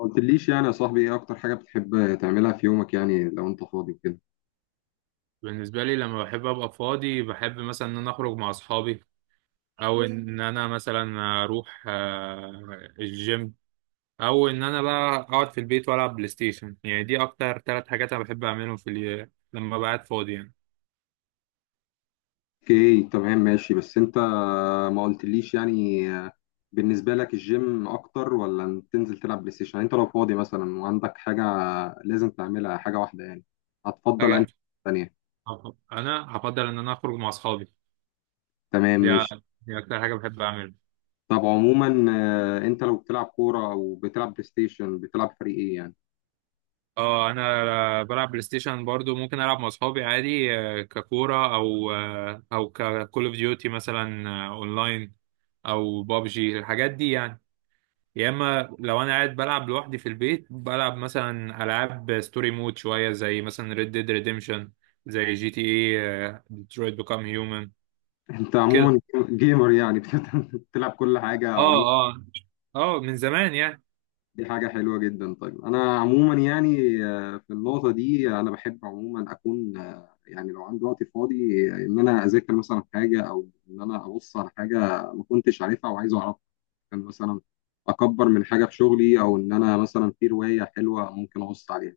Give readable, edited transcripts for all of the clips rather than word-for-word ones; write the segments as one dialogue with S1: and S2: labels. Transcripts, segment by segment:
S1: ما قلتليش يعني يا صاحبي ايه اكتر حاجة بتحب تعملها في يومك يعني لو انت فاضي وكده.
S2: بالنسبة لي لما بحب أبقى فاضي، بحب مثلا إن أنا أخرج مع أصحابي، أو إن أنا مثلا أروح الجيم، أو إن أنا بقى أقعد في البيت وألعب بلاي ستيشن. يعني دي أكتر تلات حاجات أنا بحب أعملهم لما بقعد فاضي يعني.
S1: اوكي، تمام ماشي، بس انت ما قلتليش يعني، بالنسبة لك الجيم اكتر ولا إن تنزل تلعب بلاي ستيشن؟ يعني انت لو فاضي مثلا وعندك حاجة لازم تعملها، حاجة واحدة يعني، هتفضل انهي
S2: حاجة.
S1: تانية؟
S2: أنا هفضل إن أنا أخرج مع أصحابي.
S1: تمام
S2: دي
S1: ماشي.
S2: دي أكتر حاجة بحب أعملها.
S1: طب عموما انت لو بتلعب كورة او بتلعب بلاي ستيشن، بتلعب فريق ايه يعني؟
S2: أه، أنا بلعب بلاي ستيشن برضو. ممكن ألعب مع أصحابي عادي، ككورة أو ككول أوف ديوتي مثلا، أونلاين، أو بابجي الحاجات دي يعني. يا اما لو انا قاعد بلعب لوحدي في البيت، بلعب مثلا العاب ستوري مود شويه، زي مثلا ريد ديد ريديمشن، زي جي تي اي، ديترويت بيكام هيومن
S1: انت
S2: كده.
S1: عموما جيمر يعني، بتلعب كل حاجة.
S2: اه، اه. اه من زمان يعني.
S1: دي حاجة حلوة جدا. طيب أنا عموما يعني في النقطة دي أنا بحب عموما أكون يعني لو عندي وقت فاضي إن أنا أذاكر مثلا حاجة أو إن أنا أبص على حاجة ما كنتش عارفها وعايز أعرفها. كان مثلا أكبر من حاجة في شغلي، أو إن أنا مثلا في رواية حلوة ممكن أبص عليها.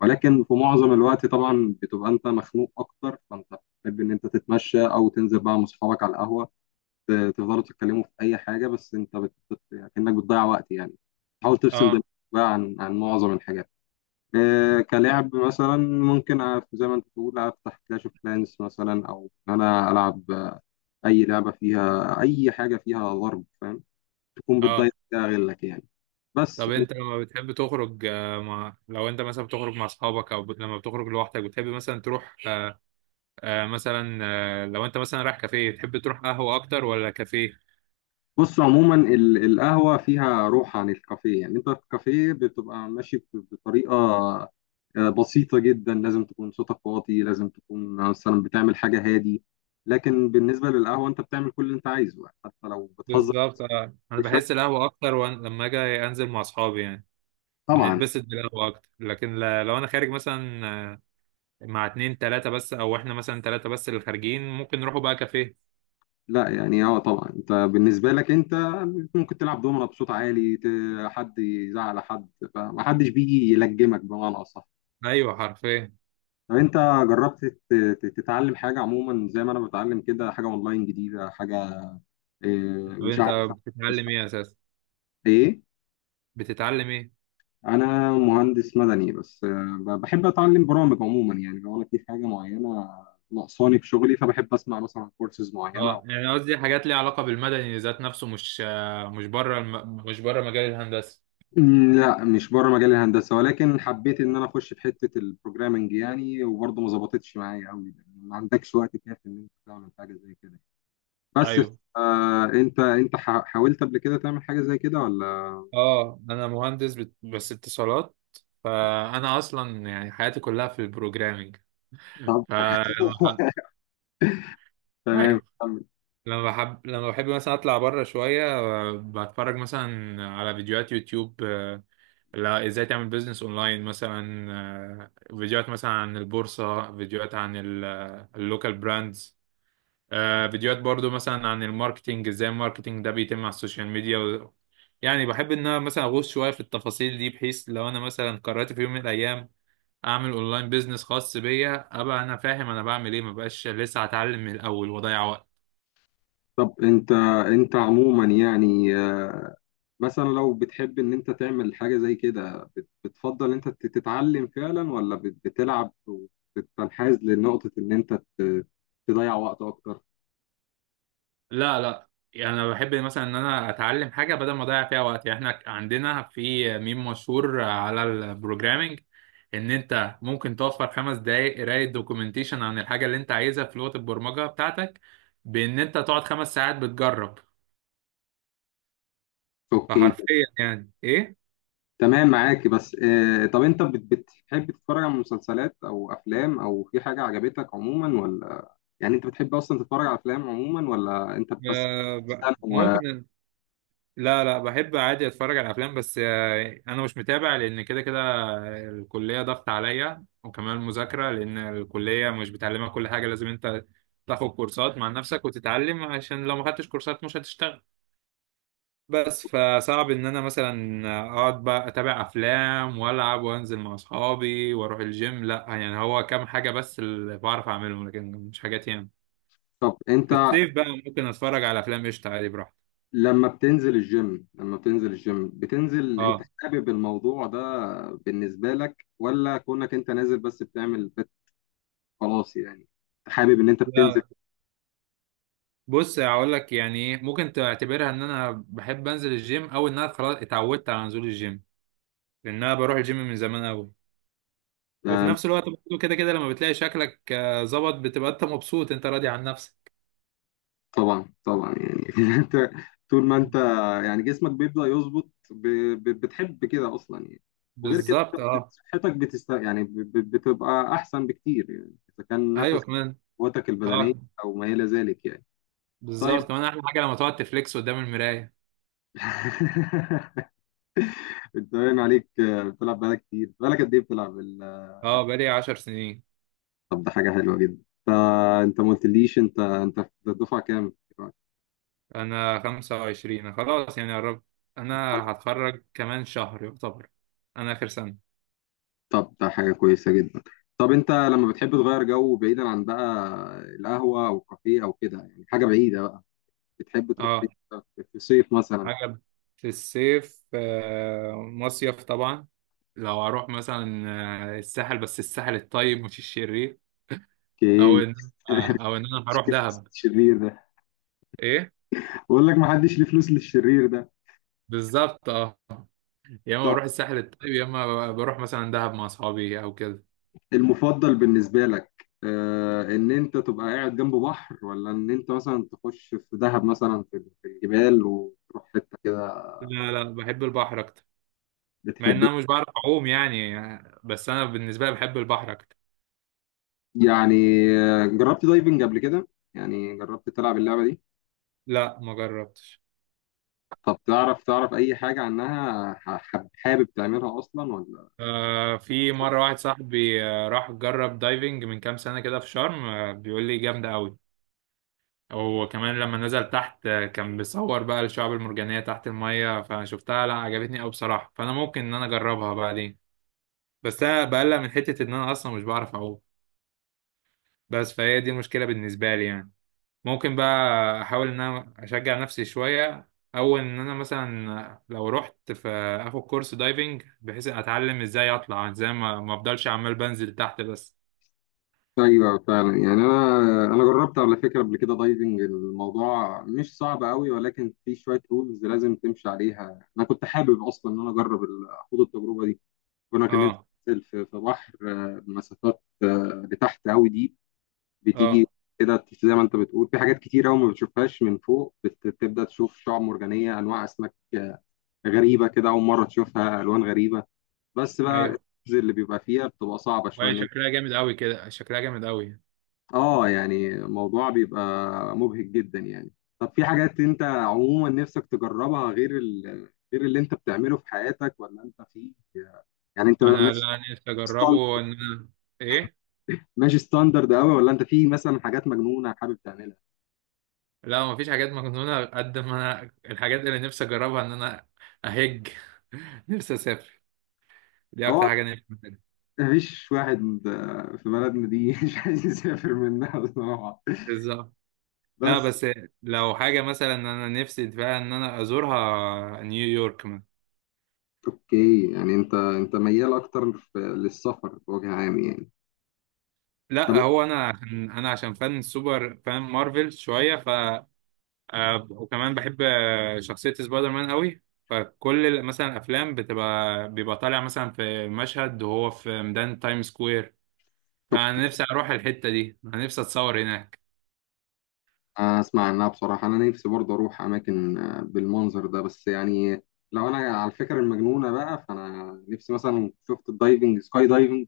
S1: ولكن في معظم الوقت طبعا بتبقى أنت مخنوق أكتر، فأنت بتحب إن أنت تتمشى أو تنزل بقى مع أصحابك على القهوة، تفضلوا تتكلموا في اي حاجه، بس انت كانك بتضيع وقت يعني. حاول تفصل
S2: اه،
S1: دماغك بقى عن معظم الحاجات، إيه كلعب مثلا، ممكن زي ما انت بتقول افتح كلاش اوف كلانس مثلا، او إن انا العب اي لعبه فيها اي حاجه فيها ضرب، فاهم، تكون بتضيع
S2: اه.
S1: غيرك يعني بس.
S2: طب انت لما بتحب تخرج، مع، لو انت مثلا بتخرج مع اصحابك او لما بتخرج لوحدك، بتحب مثلا تروح، مثلا، لو انت مثلا رايح كافيه، تحب تروح قهوه اكتر ولا كافيه؟
S1: بص عموما القهوة فيها روح عن الكافيه، يعني انت في الكافيه بتبقى ماشي بطريقة بسيطة جدا، لازم تكون صوتك واطي، لازم تكون مثلا بتعمل حاجة هادي، لكن بالنسبة للقهوة انت بتعمل كل اللي انت عايزه يعني، حتى لو بتهزر
S2: بالظبط. انا
S1: بشكل.
S2: بحس القهوه اكتر، لما اجي انزل مع اصحابي يعني
S1: طبعا.
S2: بنتبسط بالقهوة أكتر. لكن لو أنا خارج مثلا، آه، مع اتنين تلاتة بس، أو إحنا مثلا تلاتة بس اللي خارجين، ممكن نروحوا بقى كافيه.
S1: لا يعني اه، طبعا انت بالنسبة لك انت ممكن تلعب دومنة بصوت عالي، حد يزعل حد، فمحدش بيجي يلجمك بمعنى أصح.
S2: أيوه حرفيا.
S1: طب انت جربت تتعلم حاجه عموما زي ما انا بتعلم كده، حاجه اونلاين جديده، حاجه اه،
S2: طب
S1: مش
S2: أنت
S1: عارف، بس
S2: بتتعلم إيه أساسا؟
S1: ايه؟
S2: بتتعلم إيه؟
S1: انا مهندس مدني بس اه، بحب اتعلم برامج عموما، يعني لو انا في حاجه معينه ناقصاني في شغلي فبحب اسمع مثلا كورسز معينه
S2: أه،
S1: او
S2: يعني قصدي حاجات ليها علاقة بالمدني ذات نفسه، مش مش مش بره مجال الهندسة.
S1: لا، مش بره مجال الهندسه، ولكن حبيت ان انا اخش في حته البروجرامنج يعني، وبرضه ما ظبطتش معايا قوي، ما عندكش وقت كافي ان انت تعمل حاجه زي كده بس.
S2: أيوه.
S1: آه، انت انت حاولت قبل كده تعمل حاجه زي كده ولا؟
S2: أه، أنا مهندس بس اتصالات. فأنا أصلا يعني حياتي كلها في البروجرامينج.
S1: طب
S2: ف
S1: تمام،
S2: أيوه.
S1: كمل.
S2: لما بحب مثلا اطلع بره شويه، بتفرج مثلا على فيديوهات يوتيوب، لا، ازاي تعمل بيزنس اونلاين مثلا، فيديوهات مثلا عن البورصه، فيديوهات عن اللوكال براندز، فيديوهات برضو مثلا عن الماركتينج، ازاي الماركتينج ده بيتم على السوشيال ميديا يعني بحب ان انا مثلا اغوص شويه في التفاصيل دي، بحيث لو انا مثلا قررت في يوم من الايام اعمل اونلاين بيزنس خاص بيا، ابقى انا فاهم انا بعمل ايه، مبقاش لسه هتعلم من الاول واضيع وقت.
S1: طب انت، انت عموما يعني مثلا لو بتحب ان انت تعمل حاجه زي كده، بتفضل انت تتعلم فعلا ولا بتلعب وتنحاز لنقطه ان انت تضيع وقت اكتر؟
S2: لا، لا، يعني انا بحب مثلا ان انا اتعلم حاجه بدل ما اضيع فيها وقت. يعني احنا عندنا في ميم مشهور على البروجرامينج، ان انت ممكن توفر 5 دقائق قرايه دوكيومنتيشن عن الحاجه اللي انت عايزها في لغه البرمجه بتاعتك، بان انت تقعد 5 ساعات بتجرب.
S1: اوكي
S2: فحرفيا يعني ايه.
S1: تمام، معاك. بس طب انت بتحب تتفرج على مسلسلات او افلام، او في حاجه عجبتك عموما ولا؟ يعني انت بتحب اصلا تتفرج على افلام عموما، ولا انت بس بتستنى
S2: ممكن. لا، لا، بحب عادي اتفرج على افلام، بس انا مش متابع لان كده كده الكليه ضغط عليا وكمان مذاكره، لان الكليه مش بتعلمك كل حاجه، لازم انت تاخد كورسات مع نفسك وتتعلم، عشان لو ما خدتش كورسات مش هتشتغل. بس فصعب ان انا مثلا اقعد بقى اتابع افلام والعب وانزل مع اصحابي واروح الجيم، لا يعني هو كام حاجه بس اللي بعرف اعملهم لكن مش حاجات يعني.
S1: طب
S2: في
S1: انت
S2: الصيف بقى ممكن اتفرج على افلام قشطه عادي براحتي.
S1: لما بتنزل الجيم، لما بتنزل الجيم بتنزل انت
S2: اه،
S1: حابب الموضوع ده بالنسبة لك، ولا كونك انت نازل بس بتعمل خلاص يعني، حابب ان انت بتنزل؟
S2: لا، بص هقول لك يعني ايه، ممكن تعتبرها ان انا بحب انزل الجيم او ان انا خلاص اتعودت على نزول الجيم. لان انا بروح الجيم من زمان قوي. وفي
S1: آه،
S2: نفس الوقت برضه كده كده لما بتلاقي شكلك ظبط بتبقى انت مبسوط انت راضي عن نفسك.
S1: طبعا طبعا، يعني انت طول ما انت يعني جسمك بيبدأ يظبط بتحب كده اصلا يعني. وغير كده
S2: بالظبط.
S1: أنت
S2: اه،
S1: صحتك بتست يعني، بتبقى احسن بكتير يعني، اذا كان
S2: ايوه
S1: نفس
S2: كمان.
S1: قوتك البدنية
S2: اه،
S1: او ما الى ذلك يعني. طيب
S2: بالظبط كمان. احلى حاجه لما تقعد تفليكس قدام المرايه.
S1: انت باين عليك بتلعب بقالك كتير، بقالك قد ايه بتلعب
S2: اه،
S1: الجيم؟
S2: بقالي 10 سنين.
S1: طب ده حاجة حلوة جدا. انت انت ما قلتليش، انت انت في الدفعة كام دلوقتي؟
S2: انا 25 خلاص يعني قربت. انا هتخرج كمان شهر يعتبر. انا اخر سنه.
S1: طب ده حاجة كويسة جدا. طب انت لما بتحب تغير جو بعيدا عن بقى القهوة او الكافيه او كده، يعني حاجة بعيدة بقى، بتحب تروح فين
S2: اه،
S1: في الصيف مثلا؟
S2: حاجة. في الصيف مصيف طبعا. لو هروح مثلا، الساحل، بس الساحل الطيب مش الشرير، او
S1: اوكي.
S2: ان آه، او ان انا هروح دهب.
S1: الشرير ده؟
S2: ايه
S1: بقول لك ما حدش ليه فلوس للشرير ده.
S2: بالظبط. اه، يا اما
S1: طب
S2: بروح الساحل الطيب، يا اما بروح مثلا دهب مع اصحابي او كده.
S1: المفضل بالنسبة لك آه، ان انت تبقى قاعد جنب بحر، ولا ان انت مثلا تخش في دهب مثلا في الجبال وتروح حتة كده؟
S2: لا، لا، بحب البحر اكتر. مع
S1: بتحب.
S2: ان انا مش بعرف اعوم يعني، بس انا بالنسبه لي بحب البحر اكتر.
S1: يعني جربت دايفنج قبل كده؟ يعني جربت تلعب اللعبة دي؟
S2: لا، ما جربتش.
S1: طب تعرف أي حاجة عنها؟ حابب تعملها أصلا ولا؟
S2: في مره واحد صاحبي، راح جرب دايفنج من كام سنه كده في شرم، بيقول لي جامده قوي، وكمان لما نزل تحت كان بيصور بقى الشعب المرجانية تحت المية، فشفتها لا عجبتني أوي بصراحة، فأنا ممكن إن أنا أجربها بعدين. بس أنا بقلق من حتة إن أنا أصلا مش بعرف أعوم. بس فهي دي المشكلة بالنسبة لي يعني. ممكن بقى أحاول إن أنا أشجع نفسي شوية، أو إن أنا مثلا لو رحت في، آخد كورس دايفنج بحيث أتعلم إزاي أطلع إزاي ما أفضلش عمال بنزل تحت بس.
S1: أيوه فعلا، يعني أنا أنا جربت على فكرة قبل كده دايفنج، الموضوع مش صعب أوي، ولكن في شوية رولز لازم تمشي عليها. أنا كنت حابب أصلا إن أنا أجرب أخوض التجربة دي. كنا كان أنت
S2: أه،
S1: بتنزل في بحر بمسافات لتحت أوي دي، بتيجي
S2: أه.
S1: كده زي ما أنت بتقول، في حاجات كتير أوي ما بتشوفهاش من فوق، بتبدأ تشوف شعاب مرجانية، أنواع أسماك غريبة كده أول مرة تشوفها، ألوان غريبة. بس بقى الرينج
S2: أيوه.
S1: اللي بيبقى فيها بتبقى صعبة شوية
S2: وهي
S1: ان انت.
S2: شكلها جامد أوي كده، شكلها جامد أوي.
S1: اه يعني الموضوع بيبقى مبهج جدا يعني. طب في حاجات انت عموما نفسك تجربها غير غير اللي انت بتعمله في حياتك، ولا انت في، يعني انت
S2: انا
S1: ماشي
S2: لا، أنا نفسي
S1: ستاند-
S2: اجربه ان انا. ايه،
S1: ماشي ستاندرد قوي، ولا انت في مثلا حاجات مجنونة حابب تعملها؟
S2: لا، ما فيش حاجات مجنونه. قد ما انا الحاجات اللي نفسي اجربها ان انا اهج نفسي اسافر. دي اكتر
S1: هو
S2: حاجه نفسي أعملها.
S1: مفيش واحد في بلدنا دي مش عايز يسافر منها بصراحة،
S2: بالظبط. لا
S1: بس.
S2: بس لو حاجه مثلا انا نفسي فيها ان انا ازورها، نيويورك مثلا.
S1: اوكي، يعني انت انت ميال اكتر للسفر بوجه عام يعني.
S2: لا هو انا عشان فان سوبر فان مارفل شويه، وكمان بحب شخصيه سبايدر مان قوي. فكل مثلا الافلام بيبقى طالع مثلا في مشهد وهو في ميدان تايم سكوير،
S1: طب
S2: فانا نفسي اروح الحتة دي، انا نفسي اتصور هناك.
S1: اسمع عنها بصراحة، انا نفسي برضه اروح اماكن بالمنظر ده، بس يعني لو انا على الفكرة المجنونة بقى، فانا نفسي مثلا شفت الدايفنج، سكاي دايفنج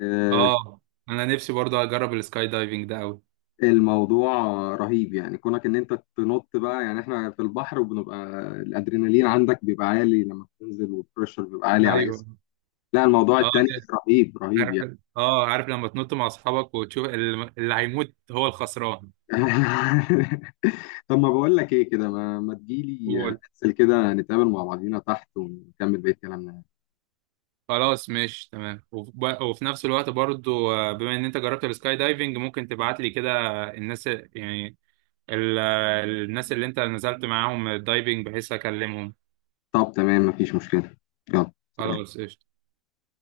S1: آه،
S2: اه، انا نفسي برضه اجرب السكاي دايفنج ده قوي.
S1: الموضوع رهيب يعني، كونك ان انت تنط بقى. يعني احنا في البحر وبنبقى الادرينالين عندك بيبقى عالي لما بتنزل، والبريشر بيبقى عالي على
S2: ايوه.
S1: جسمك. لا، الموضوع
S2: اه
S1: التاني
S2: ن-
S1: رهيب رهيب
S2: عارف.
S1: يعني.
S2: اه، عارف لما تنط مع اصحابك وتشوف اللي هيموت هو الخسران.
S1: طب ما بقول لك ايه، كده ما تجيلي
S2: قول.
S1: ننزل كده نتقابل مع بعضينا تحت ونكمل بقية كلامنا.
S2: خلاص ماشي تمام. وفي نفس الوقت برضو بما ان انت جربت السكاي دايفنج، ممكن تبعت لي كده الناس يعني ال- الناس اللي انت نزلت معاهم الدايفنج، بحيث اكلمهم.
S1: طب تمام، مفيش مشكلة. يلا. سلام.
S2: خلاص قشطة.